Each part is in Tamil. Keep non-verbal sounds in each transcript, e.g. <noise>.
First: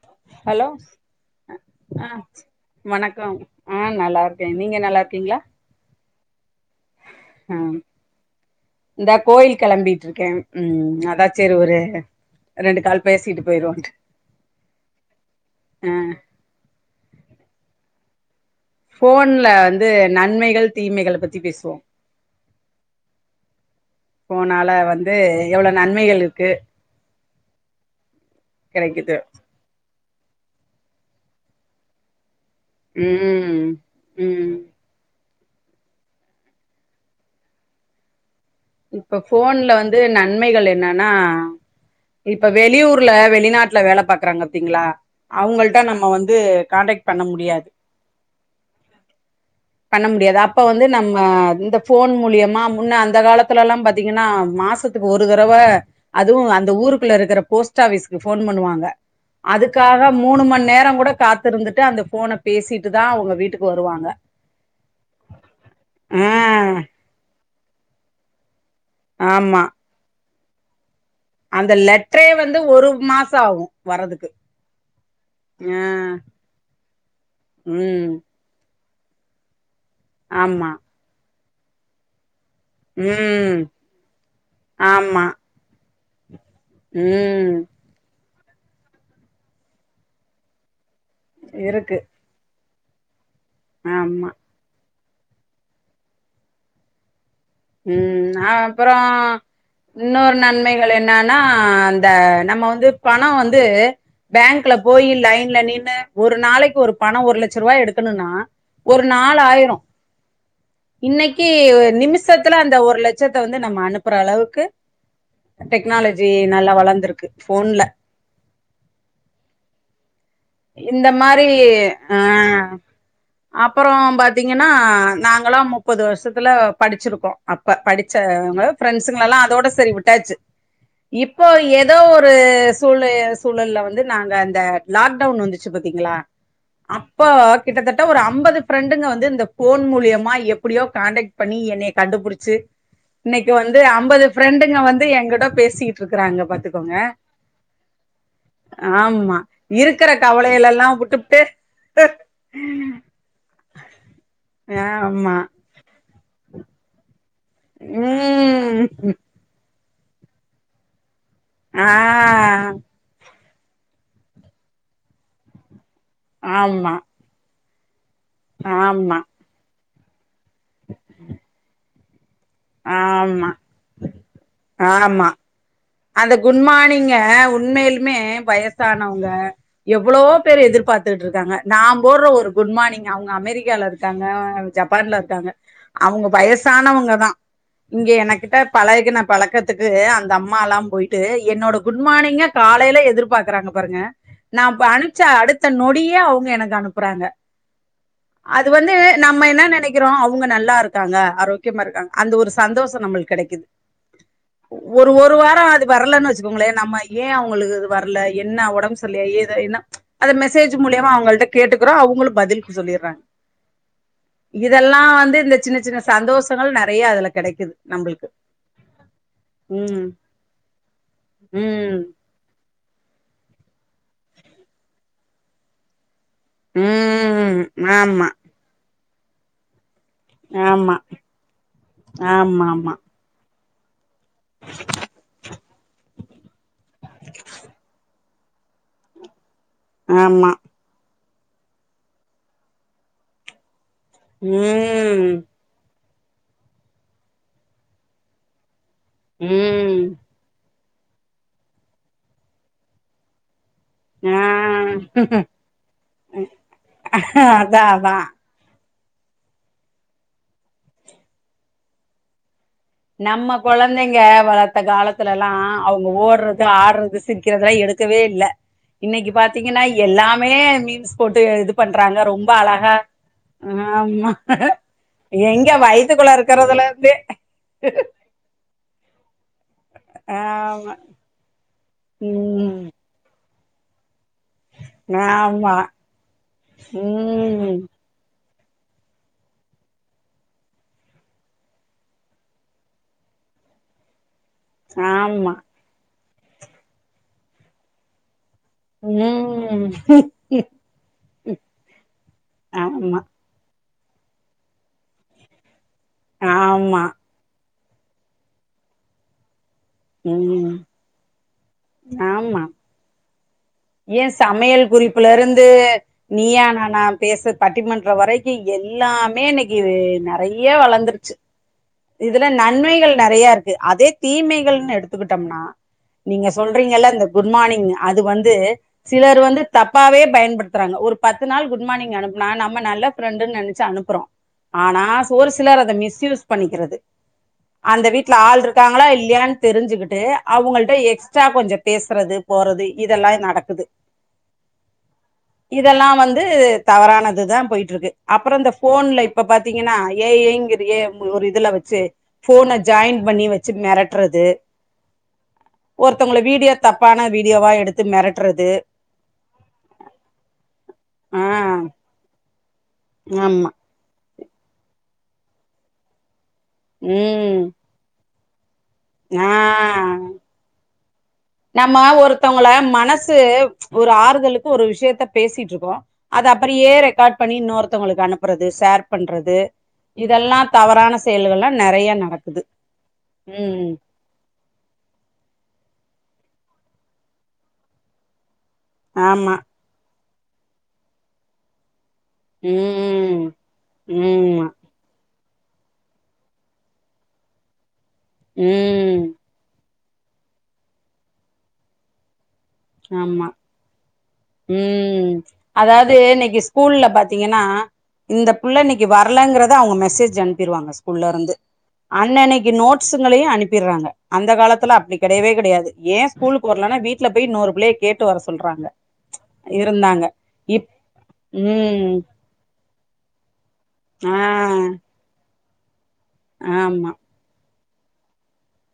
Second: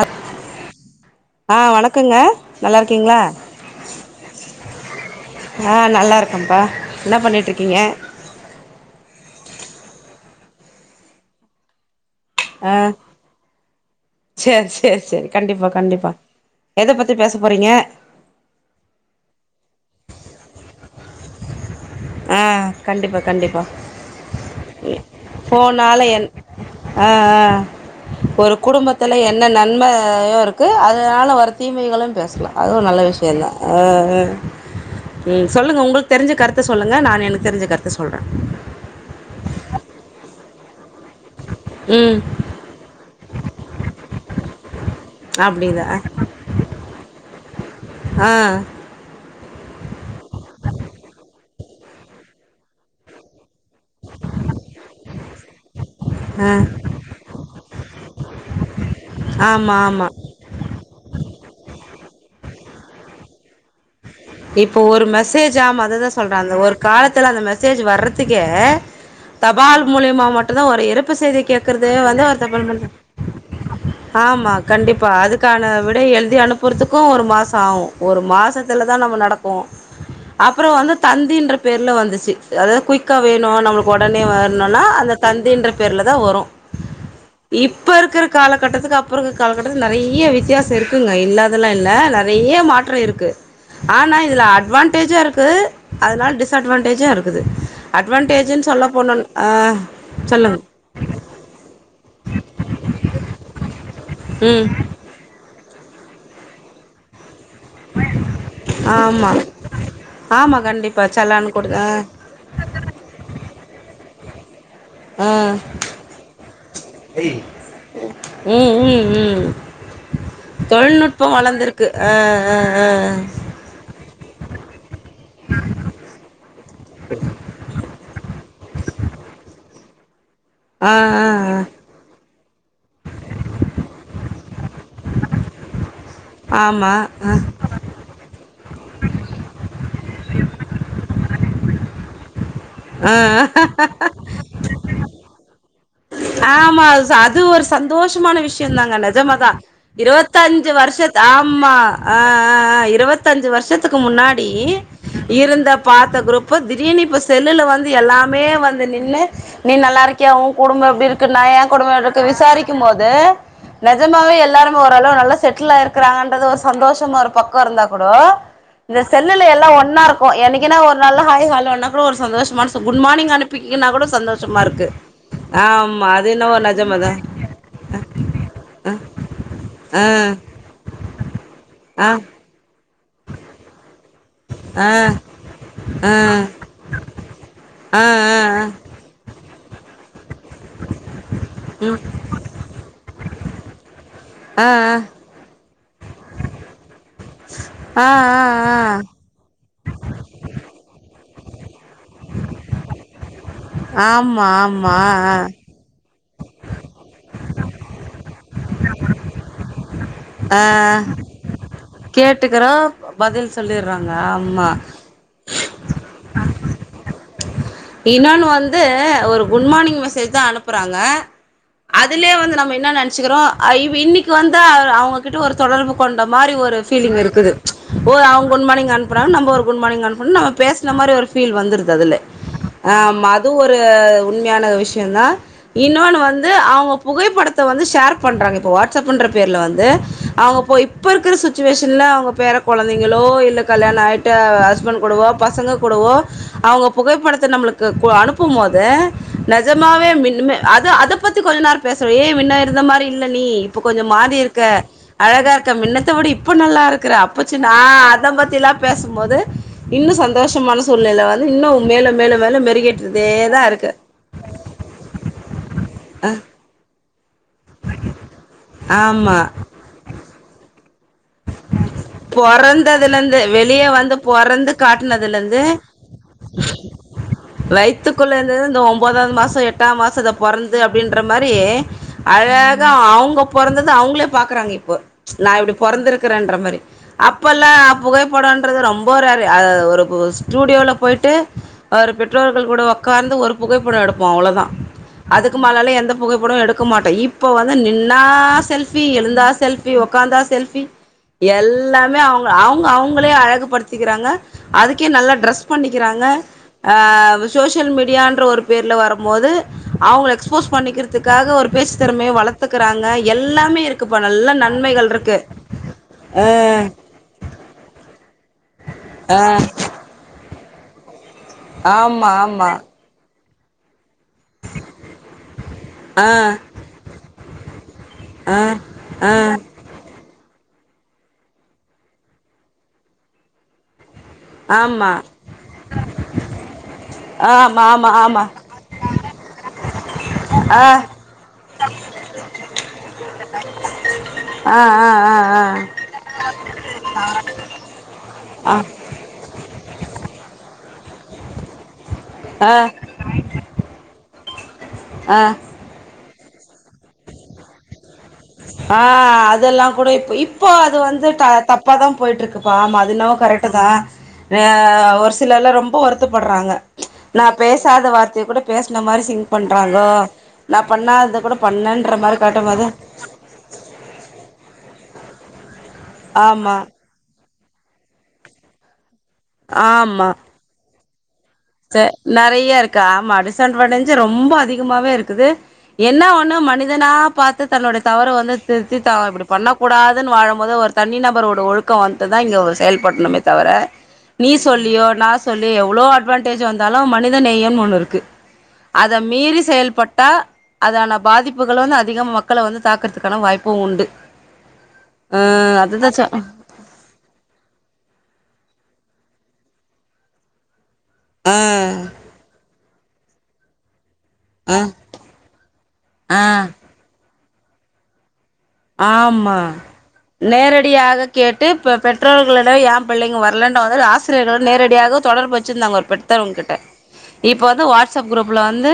அப் ஹலோ ஆஹ் ஆ வணக்கங்க நல்லா இருக்கீங்களா வணக்கம் ஆ நல்லா இருக்கே நீங்க நல்லா இருக்கீங்களா ஆஹ் நல்லா இருக்கேன்ப்பா என்ன பண்ணிட்டு ஆ இருக்கீங்க இந்தா கோயில் கிளம்பிட்டு இருக்கேன் உம் அதா செரி ஒரு ரெண்டு ஆஹ் கால் பேசிட்டு போயிருவோன்ட்டு செரி செரி செரி கண்டிப்பா ஆ கண்டிப்பா எத பத்தி பேச போறீங்க போன்ல வந்து நன்மைகள் தீமைகளபத்தி பேசுவோம் ஆஹ் கண்டிப்பா கண்டிப்பா ஃபோனால வந்து எவ்ளோ போனால நன்மைகள் என் இருக்கு ஆஹ் ஆஹ் அ ஒரு கெடைக்குது குடும்பத்துல என்ன நன்ம யோ இருக் க்கு அதனால வர தீமைகளும் பேசுலாம் அதுவும் நல்ல விஷ்யம்தா ம் ஆஹ் ஆஹ் ம் உம் சொல்லுங்க உங்ளுக்கு தெரிஞ்ச கருத்த சொல்லுங்க நா எனக்கு தெரிஞ்ச கருத்த சொல்றே இப்ப ஃபோன்ல வந்து நன்மைகள் என்னன்னா ம் இப்ப வெளியூர்ல வெளிநாட்டுல வேல பாக்குறாங்க பாத்தீங்களா அவ்ங்கள்ட்ட அப்டிதா நம்ம வந்து கான்டக்ட் பண்ணமுடியாது ஆ பண்ணமுடியாது அப்ப வந்து நம்ம இந்த ஃபோன் மூலியமா முன்ன அந்த காலத் துலல்லாம் பாத்தீங்கன்னா மாசத்துக்கு ஒரு தரவ அதுவும் ஆ அந்த ஊருக்குள்ள இருக்கிற போஸ் டஃபீஸ்க்கு ஃபோன் பண்ணுவாங்க ஆமா ஆமா அதுக்காக மூனுமன் நேரகூட காத் துதிருந்துட்டு அந்த ஃபோன பேசிட்டுதா அவ்ங்க வீட்டுக்கு வருவாங்க இப்போ ஒரு மெசேஜ் ஆமா அததா ஆ சொல்றேன் அந்த ஒரு காலத்துல அந்த மெசே சேஜ் வர்றதுக்கே ஆமா தபால் மூலியமா மட் <unintelligible> ஒரு இருப் <unintelligible> செய்தி அந்த கேக்றதே லெட்டரே வந்து ஒரு <unintelligible> மாசோ ஆகு வர்றதுக்கு ஆமா கண்டிப்பா அதுக்கான ஆ விடய எழுதி அனுப்புறதுக்கு ஒரு மாசஆவு ம் ஒரு மாசத்துல தான் நம்ம நடக்கு அப்றோ ஆமா வந்து தந்தின்ற பேர்ல வந்துச்சு அதாவது குயிக்கா வேணு ம் நம்மளுக்கு ஒடனே வேணுனா அந்த ஆமா தந்தின்ற பேர்ல தா வரு ம் இப்ப இருக்றக் காலகட்டத்துக்கு அப்றோருக் காலகட்டத்து நெறைய வித்தியாசோ இருக் க்குங்க இல்லாதெல்லா இல்ல இருக்கு நெறைய மாற் ட்ரே இருக்கு ஆனா ஆமா இதுல அட்வான் டேஜூருக்கு அதனால டிஸ்அட்வான்டேஜூ இருக்கு ம் அ அப்பறோ ஆ இன்னொரு சொல்லுங் நன்மைகள் என்னானா அந் த நம்ம வந்து பணோ வந்து ம் பேங்க்ல போய் லைன்ல நின் <unintelligible> ஒரு நாளைக்கு ஒரு பண ஒரு லட் லட்ச ரூவா எடுக்கணுனா ஒரு ஆமா நாலாயிரோ ஆமா கண்டிப்பா இன்னைக்கு செலான் குடுத் ஒ ஆ நிமிஷ் மொதல்ல அந்த ஒரு லட்சத்த வந்து நம்ம அனுப்புற அளவுக்கு ம் டெக்னாலஜி நல்லா வளர்ந்துருக்கு போன்ல உம் உம் உம் இந்த மாரி ஆ ஆ ஆ அப்பறோ பாத்தீங்கன்னா நாங்களா முப்பது வருஷத்துல படிச்சிருக்கோ அப்ப படிச் சாங்க ஃப்ரெண்ட்ஸுங்களா அதோட சரி விட் ட்டாச்சு ஆ இப்போ ஆ ஏதோ ஒரு ஷ் ஸ்கூலு சூழல வந்து நாங்க அந்த லாக் லாக்டவுன் வந்துச்சு பாத்தீங்களா ஆமா அப்ப ஆ கிட்டத்தட்ட ஒரு அம்பது ஃப்ரெண்டுங்க வந்து இந்த ஃபோன் மூலியமா எப்டியோ காண்டக்ட் பண்ணி என்னய கண்டுபிடிச்சு இன்னக்கு வந்து ஆ ஐம்பது ஃரெண்டுங்க வந்து எங்கிட்ட பேசிட் ஆமா அத் அது ஒரு சந்தோஷமான விஷயதாங்க ஆமா நெஜமதா இருக்கற கவலைகள் இருவத்தஞ்சு எல்லா வருஷத்து விட்டுபுட்டு ஆமா ஆ ஆஆ இருவத்தஞ்சு வருஷத்துக்கு முன்னாடி ஆமா இருந்த பாத் இத்த குரூப்பு பிரியாணி <unintelligible> செல்லுல வந்து எல்லாமே வந்து ம் நின்னு நீ நல்லா இருக் கியா உன் குடும்பம் எப்டி இருக் கு நா எ ஆ குடும்பம் இருக்கு விசாரிக்கும் போது நெஜமாவே எல்லாரும் அங்க ஓரளவு நல்லா செட்டில் ஆயிருக் கிறாங்கன்றது ஒரு ஆமா சந்தோஷம இருக்கும் <unintelligible> கூடோ இந்த ஆமா செல்லுல எல்லாம் ஒன் னா ருக்கும் என்னைக்குனா ஒரு நாள் ஹாய் ஹலோன்னா கூட ஒரு சந்தோஷம் மனசு குன் மார்னிங் ஆமா அனுப்பிக்குனா கூட சந்தோஷமா இருக்கு ஆமா ஆமா அது அந்த என்னவோ குட் நெஜமதா மார்னிங்க உண்மையிலுமே வயசானவங்க ஆ எவ்வளோ பேர் எதிர்பார்த்துகிட்டு இருக்காங்க நா ஆ போடுற ஒரு குட் குட் மார்னிங் அவங்க அமெரிக்கால இருந் இருக்காங்க ஆ ஜப்பான்ல இருக்காங்க ஆ அவங்க வயசானவங்க தா ஆ ஆ இங்க எனகிட்ட பழகுன பழக்கத்து துக்கு அந்த அம்மா ம்மாலாம் போய்ட்டு என்னோட குட் மானிங்க காலேல எதிர்பாக் குக்கறாங்க பாருங்க நா ஆ ஆ இப்போ அனுப்ச்சா அடுத் டுத்த நொடியே அவுங்க எனக்கு அனுப்புறாங்க ஆ ஆ அது வந்து நம்ம என்ன நெனைக் கிறோம் அவங்க நல்லா இருக்காங்க ஆரோக்கியமா இருக்காங்க அந்த ஒரு சந்தோஷம் நம்மளுக்கு கெடைக்குது ஆமா ஆமா ஒரு அஹ் அஹ் ஒரு வாரம் அது வரலனு வச்சிக் கோங்களேன் நம்ம ஏ அவங்களுக்கு இது வரல என்ன உடம்பு சரில்லயா ஏது என்ன ச் அந்த ஆ ஆ மெசேஜ் மூல்யமா அவங்கள்ட கேட்டு றோ அவங்களும் கேட்டுக்கறோ பதிலுக்கு சொல்லிர்றாங்க பதில் சொல்லிர்றாங்க ஆமா இதெல்லா வந்து இந்த சின்ன சின்ன சந்தோஷம் கள் நிறையா அதுல கெடைக்குது நம்மளுக்கு இனொன்னு வந்து ஒரு குட் மார்னிங் ம் மெசேஜ் தா அனுப்புறாங்க ம் அதுலயே வந்து நம்ம என்ன நெனச்சுக்கிறோம் இன்னைக்கு வந்து அவங்ககிட்ட ஒரு தொடர்பு கொண் ட மாரி ஒரு பீலிங் இருக்குது ம் ச் ஒரு ஆமா அவங்க குட் மாணிங் அனுப்ப னா நம் ஒரு குட் மானிங் அனுப் நம்ம பேசன ஆமா மாதிரி ஒரு ஃபீல் வந்துருது அதுலே ஆமா ஆ ஆமா மது ஒரு <unintelligible> உண்மையான விஷயதா இன்னொன்னு வந் இது அவுங் இப் புகைப்படத்த வந்து ஷேர் பண்றாங்க இப்ப வாட்ஸ்அப் பண்றத் பேர்ல வந்து ஆமா அவுங்க போய் இப்பருக்கு இருக்கிற சுச்சுவேஷன்ல அவுங்க பேர குழந்தைங்களோ யில்ல கல்யாணோ ஆயிட்டா ஹஸ்பண்ட் கூடவோ ம் பசங்க கூடவோ அவுங்க புகைப்படத்த நம்பளுக்கு அனுப்பும்போது த ம் நெஜமாவே மின்னுமே அது அத பத்தி கொஞ்சோ நேரோ பேசுறோ ஏன் மின்னருந்த மாதிரி இல்ல நீ கொஞ்சோ மாறி ஆ இருக்க அழகா இருக்க மின்னத்த விட இப்ப நல்லா இருக்ற அப்பசின்ன நா அதா அதா அத பத்திலாம் பேசும்போது இன்னோ சந்தோஷமான சூழ்நிலைவந்து இன்னும் மேலும் மேலும் <unintelligible> நம்ம இருக்கு கொழந்தைங்க வளத்த காலத்துலலா அவுங்க ஓடுறது ஆடுறது இருக்கிறதெல்லா எடுக்கவே இல்ல இன்னக்கு ஆமா பாத்தீங்கன்னா எல்லாமே மீன்ஸ் போட்டு இது பண்றாங்க ரொம்ப அழகா பொறந்ததுல இருந்து வெளிய வந்து ஆமா பொறந்து காட்டுனதுல இருந்து எங்க வயித்துகுள்ள இருக்கறதலிருந்தே வயித்துகுள்ளேருந்தது இந்த ஒன்பதாவது மாசோ எட்டாம் மாசோ இத பொறந்து ஆமா அப்படின்ற மாரி ம் அழகா அவுங் பொறந்தது அவுங்ளே பார்க்ங்றாங்க இப்ப நான் ஆமா எப்டிப் பொறந்திருக்ககேன்ற மாரி அப்பலா ம் புகைப்படம்ன் ரொம்ப ரேரு ஆ ஒரு பூ ஸ்டூடியோல போயிட்டு அவரு பெற்றோர்கள் கூட ஒக்காந்து ஒரு புகைப்படம் எடுப் அவ்வளோதா ஆமா அதுக்கு மேலால எந்தப் புகைப்படம் எடுக்க மாட்டோ இப்ப வந்து நின்னா செல்பி எழுந்தா ம் செல்பி ஒக்காந்தா செல்ஃபி எல்லாமே அவுங்க அவுங்க ஆமா அவுங்ளே அழகு படுத்திக்றாங்க அதுக்கே நல்ல டிரெஸ் பண்ணிக்கிறாங்க அ ஆமா சோசியல் சோஷியல் மீடியான்ற ஒரு பேர்ல வரும்போது அவுங்க எக்ஸ்போஸ் ம் பண்ணிக்கிறதுக்காக ஒரு பேச்சு திறமைய ஆமா வளத்துக்றாங்க எல் எல்லாமே இருக்குப்பா நல்ல நன்மைகள் இருக்கு து நீயா ஆ நானா பேச பட்டிமன்ற வரைக்கு எல்லாமே இன்னைக்கு நறைய வளந்துருச்சு ஆமா இதுல ஆமா நன்மைகள் நறையாருக்கு கு அதே தீமைகள்னு எடுத்துக்குட்டம்னா ஆ நீங்க சொல்றீங்கல இந்த குட் மார்னிங் அது வந்து ஆ ஆ சிலர் வந்து தப்பாவே பயன்படுத்த புறாங்க ஒரு பத்து நாள் குட் மார்னிங்னு அனுப்னா நம்ம நல்ல ஃபிரெண்டுனு நெனைச்சு அனுப்புறோ ஆனா ஆமா சோ ரு சிலர் அத மிஸ்யூஸ் பண்ணிக்கிறது ஆமா அந்த ஆமா வீட்ல ஆமா ஆள்ருக்காங்களா இல்லையான்னு தெரிஞ்சுக்கிட்டு அவங்கள்ட ஆ எக்ஸ்ட்ரா கொஞ்சொ பேசுறது போறது இதெல்லா நடக்குது ஆ ஆ ஆ இதெல்லா வந்து தவறானதுதான் போயிட்ருக்கு அப்பறம் இந்த ஆ போன்ல இப்ப பாத்தீங்கன்னா <unintelligible> ஏ ஒரு இதுல வச்சு ஆ ஆ போன ஜாயிண்ட் பண்ணி வச்சு மெரட் டறது ஆ ந்தங்கள வீடியோ தப்பான வீடியோவா எடுத் ஆ அதெல்லா கூட இப் இப்போ அது வந்து ஆ தப்பாதா போயிட்ருக்கு பா மது என்னவோ கரெக்ட்டு ஆமா தா ஆ ஒரு சிலர்லா ரொம்ப வருத் பட்றாங்க நா ம் பேசாத வார் <unintelligible> பேஸ்ன மாரி சிங் ஆ பண்றாங்கோ நா பண்ணாத நம்ம ஒருத்தவங்கள மனசு ஒரு ஆறுதலுக்கு ஒரு விஷயத்த பேசிட்ருக்கோ அத ஆமா அப்பரியே ரெகார்ட் பண்ணி இன்னொருத்தவங்களுக்கு அனுப்புறது சேர் பண்றது ஆமா இதெல்லா தவறான செயல்கள்லா ச நெறைய நடக்குது நறைய இருக்கு ஆமா டிஸ் ம் அட்வான்டெஜு ரொம்ப அதிகமாவே இருக்குது என்ன ஒண்ணு மனிதனா பாத்து தன்னோட தவற வந்து திருத்தி தா இப்டி ஆமா பண்ண கூடாது <unintelligible> வாழும்போது ஒரு தனி நபரோட ஒழுக்கொ வந்து துதா இங்க ஒரு செயல்பட்ணமே ம் தவிர ம் நீ ஆமா சொல்லியோ நா சொ சொல்லி எவ்ளோ ஆ அட்வான்டேஜ் வந்தாலு மனிதநேயம்னு ஒன்னு இருக்கு அத ம் மீறி செயல்பட் ட்டா அதான பாதிப்புகளு வந்து அதிக ம ஆமா, ம், ஆ அதுதா அதாவது சொ இன்னைக்கி ஸ்கூல்ல பாத்தீங்கன்னா இந்த புள்ள இன்னைக்கி வரலங்கறத அவங்க மெசேஜ் அனுப்பிடுவாங்க ஸ்கூல்ல இருந்து ஆ அன்னன்னிக்கி நோட் ஸ்ங்களையு அனுப்பிட்றாங்க அந்த ஆ காலத்துல அப்டி கடையவே கடையாது ஏ ஸ்கூல்க்கு வரலன்னா வீட்ல போய் இன்னொரு புள்ளைய கேட்டு வர சொ ஆம்மா இப் நேரடியாக கேட்டு பெ ம் பெற்றோர்களிடம் ஏ பிள்ளைங்க வரலன் அவர்கள் ஆ ஆசிரியர்கள் நேரடியாக தொடர்பற் பெற்றிருந்தாங்க ஒரு பெட் பெத்தவங்க கிட்ட ஆமா இப் இப்போ வந்து வாட்ஸ்அப் குரூப்ல வந்து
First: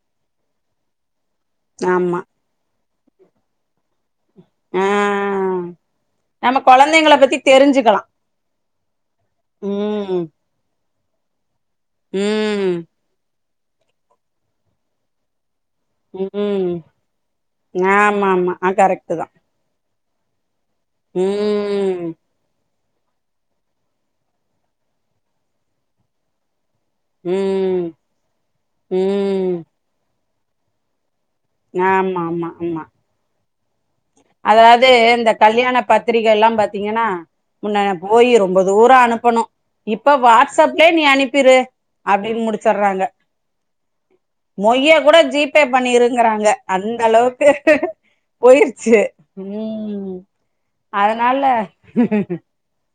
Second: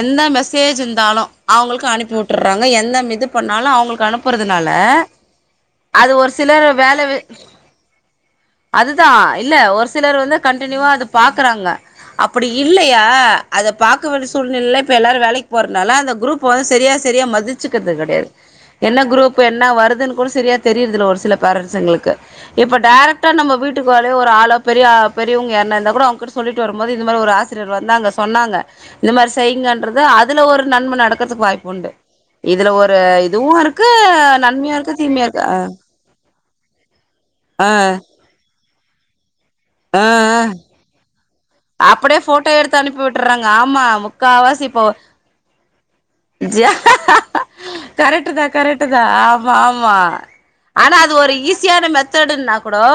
எந்த மெசேஜ் இருந்தாலும் அவுங்களுக்கு அனுப்பி ஆமா வுட்டுறாங்க எந்த எது பண்ணாலும் அவுங்களுக்கு கணப் ப்புறதுனால ஆ அது ஒரு சில நம்ம வேல கொழந்தைங்கள வெ பத்தி தெரிஞ்சுக்கலா அது இதான் இல்ல ஒரு சிலர் ம் வந்து கண்டினியுவா அது பாக்குறாங்க அப்பிடி ம் இல்லையா அது பாக்கு வேண்டிய சூழ்நிலைல இப்ப எல்லாரு வேலைக்கு போறதுனால அந்த குரூப்ப வந்து ம் சரியா சரியா மதிச்சுக்கிறது ஆமா கெடையாது ஆமா ஆ என்ன கரெக்ட்டு தா குரூப் என்ன வருதுன்னு கூட செரியா தெரியறதுல்ல ஒரு சில ம் பேரன்ட்ஸ்ங்களுக்கு இப்ப டேரக்ட்டா நம்ம வீட்டுக்கு வழியா ஒரு ஆளோ பெரிய பெரியவங்க யாருன்னா இருந்த கூட அவங்ககிட்ட சொல்லிட் ட்டு வரும்போது இந்த மாரி ஒரு ஆசிரியர் ம் வந்தாங்க சொன்னாங்க இந்த மாரி ம் செய்யுங்கன்றது அது அதுல ஒரு நன்ம நடக் க்றதுக்கு வாய்ப்பு உண்டு, இதுல ஒரு இதுவு இருக் அதாவ்து இந்த கல்யாண பத்திரிக்கைலா பாத் த்தீங்கனா முன்ன போயி ரொம்ப தூர அனுப்பணு இப்ப ஆஹ் ஆஹ் வாட்ஸ்அப்லே நீ அனுப்பிரு அப்டியே அப்டின்னு ஃபோட்டோ எடுத்து முடிச்சர்றாங்க அனுப்பிவிட்றாங்க ஆமா முக்காவாசி இப்போ பண்ணிருங்றாங்க ஜா அந்த அளவுக்கு கரெக்ட் தான் கரெக்ட் போயிருச்சு தான் ஆமா ஆமா ம் ஆனா அது ஒரு அதனால ஈஸியான மெத்தடுன்னா கூடோ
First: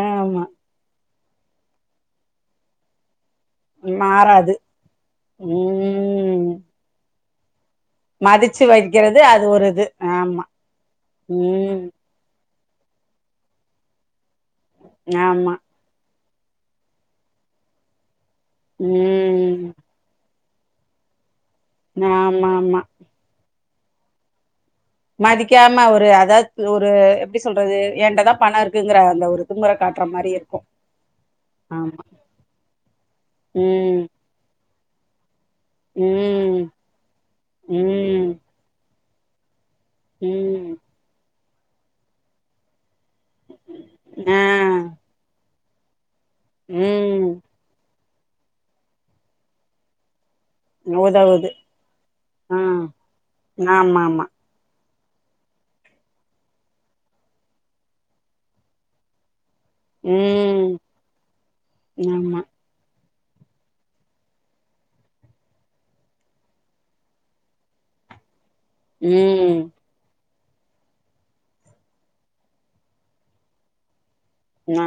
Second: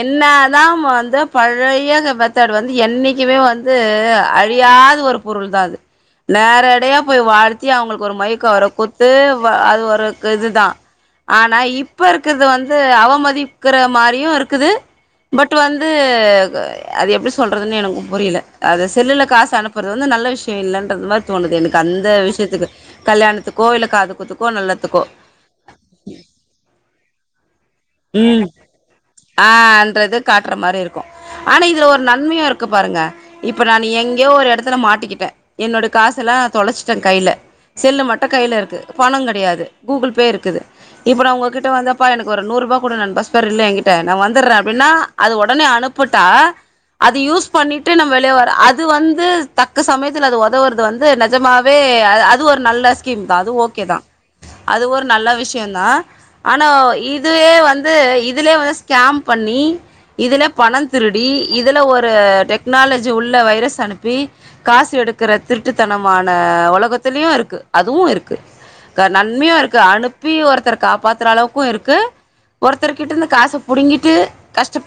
ஆமா என்னாதா மொ அந்த பழைய்ய ஹ மெத்தர்ட் வந்து என்னைக் கிமே வந்து மாறாது அழியாது ஒரு பொருள் தா அது ம் நேரடையாப் <unintelligible> தி அவ்ங்களுக்கு ஒரு மய்க்க மதிச்சு வர்ற கொர்த்து வைக்கிறது வ ஒரு அது இது ஒருக்கு ஆமா இதுதா ஆனா ம் இப்ப இருக்கிறது வந் து அவமதிக்குற மாரியு இருக் க்குது பட் ஆமா வந்து அது எப்டி சொல்றதுனு எனக்கு புரியல அது செல்லுல காசு ம் அனுப்புறது வந்து நல்ல விஷ் ய இல்லன்றது மாரி தோணுது என தந்த ஆமா விஷ்யத்துக்கு ஆமா கல்யாணத்துக் கோவில்ல காது குத்துக்கு நல்லது மதிக்காம ஒரு அதாவ்த்தி ஒரு சொல்றது என்டதான் உம் பணம் இருக்குங்கிற அந்த ஒரு திமுற ஆஹ் அந்ற காட்டுற இது காட்ற இருக்கும் மாரி இருக்கு ஆனா இதுல ஆமா ஒரு நன்மையு இருக்கு பாருங்க இப்ப நானு ம் எங்யோ ஒரு எடத்துல மாட்டிக்கிட்டே என்னோட காசெல்லா ம் தொலச்ட்டே கைல செல்லு மட்டு ம் கைல இருக்கு பணங் கெடையாது கூகுள் பே இருக்குது ம் இப்ப நா உங்ககிட் ட்ட வந்தப்பா எனக்கு ஒரு நூறுபா குடு நான் பஸ் ஃபேர் இல்ல எங்கிட்ட நா ஆ வந்துற்றே அப்டின்னா அது ஒ ஒட்னே அனுப்பிடு தா அது ம் யூஸ் பண்ணிட் டு நம்ம வெளிய வர அது வந்து தக்க சமயத் துல அது ஒதவுறது வந்து உதவுது நெஜமாவே அ அது ஆ ஒரு நல்ல ஸ்கீம் தா அது ஓகே தா ஆமாமா அது ஒரு நல்ல விஷ்யோ தா ஆனா இதுவே வந் ந்து இதுலே வந்து ஸ்கேம் பண்ணி இதுல ம் பண திருடி இதுல ஒரு ஆமா டெக்னாலஜ் ஜி உள்ள வைரஸ் அனுப்பி காசு எடுக்குற திருட்டுத்தனமான ஒலகத்திலயு இருக்கு அதுவு இருக்கு க நன்மையா ம் இருக்கு அனுப் ப்பி ஒருத்தர காப்பாத்துற அளவுக்கூ இருக்கு ஒருத்தர்கிட்டருந்து காச புடுங்கிட்டு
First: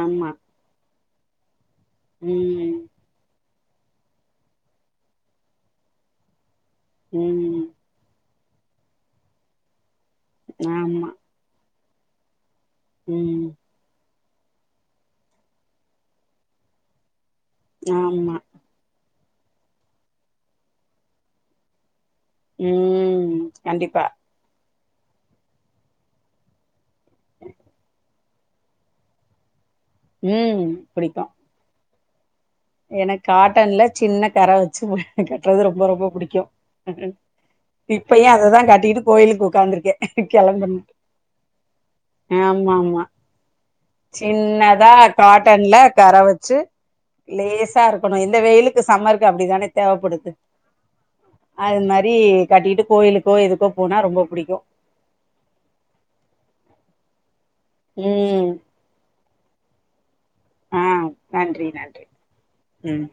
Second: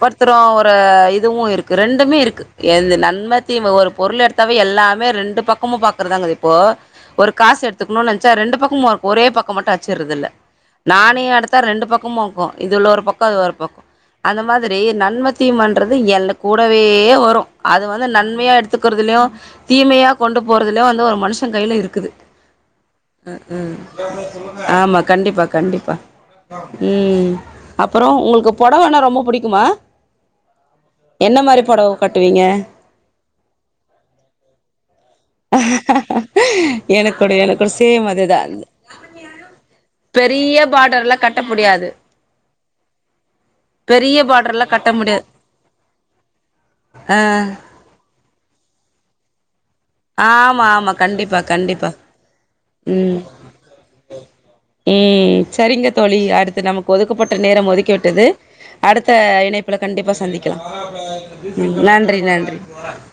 ஆமா அவர இது அதுவு இருக் கு ரெண்டுமே இருக்கு ம் எந்த நன்ம தீம் ஒரு பொருள் எடுத்தாவே எல்லாமே ரெண்டு பக்கமும் பாக்ரதாங்குது போ ஒரு காசு ம் எடுத்துக்கணு நென சா ரெண்டு பக்கமும் இருக்கு ஒரே பக்கம் மட்டும் ஆச்சு கிறதில்ல ஆமா நானே அடுத்த ரெண்டு பக் க்குமோ இது உள்ள ஒரு பக்கோ அது ம் ஒரு பக்கோ அந்த மாதிரி நன்ம தீமன்றது எந்த கூடவே வரூ அது வந்து ஆமா நன்மையா எடுத்துக்கறுதலயு தீமையா கொண்டு போறதுல வந்து ஒரு மனுஷன் கையில இருக்குது ம் கண்டிப்பா ம்ஹும் ஆமா கண்டிப்பா கண்டிப்பா ம் அப்புறோ உங்களுக்கு பொடவன்னா ரொம்ப புடிக்குமா ம் அப்படித்தா என்ன மாரி பொடவ கட்டுவீங்க எனக்கு காட்டன்ல சின்ன கர வச்சு கட்டறது ரொம்ப ரொம்ப புடிக்கு ம்ஹும் எனக்கு கூட எனக்கு கூட சேம் இப்பயு அதேதா அததா கட்டிகிட்டு கோயிலுக்கு உக்காந்துருக்கே பெரிய கெளம்பனு பார்டர்லா கட்ட முடியாது ஆமா ஆமா பெரிய பார்டர்லா கட்ட சின்னதா முடியாது காட்டன்ல கர வச்சு ஆ லேசா இருக்கணு இந்த வெயிலுக்கு சம்மருக்கு அப்படிதானே ஆமா ஆமா கண்டிப்பா கண்டிப்பா மாரி கட்டிட்டு ம் கோயிலுக்கோ எதுக்கோ போனா ரொம்ப புடிக்கு ம் சரிங்க தோழி அடுத்து நமக் ஒதுக்கப்ப ட்ட நேரம் ஒதுக்கிவிட்டது ம் அடுத்த இணைப்புள கண்டிப்பா சந்தி கலா ஆ நன்றி நன்றி ம்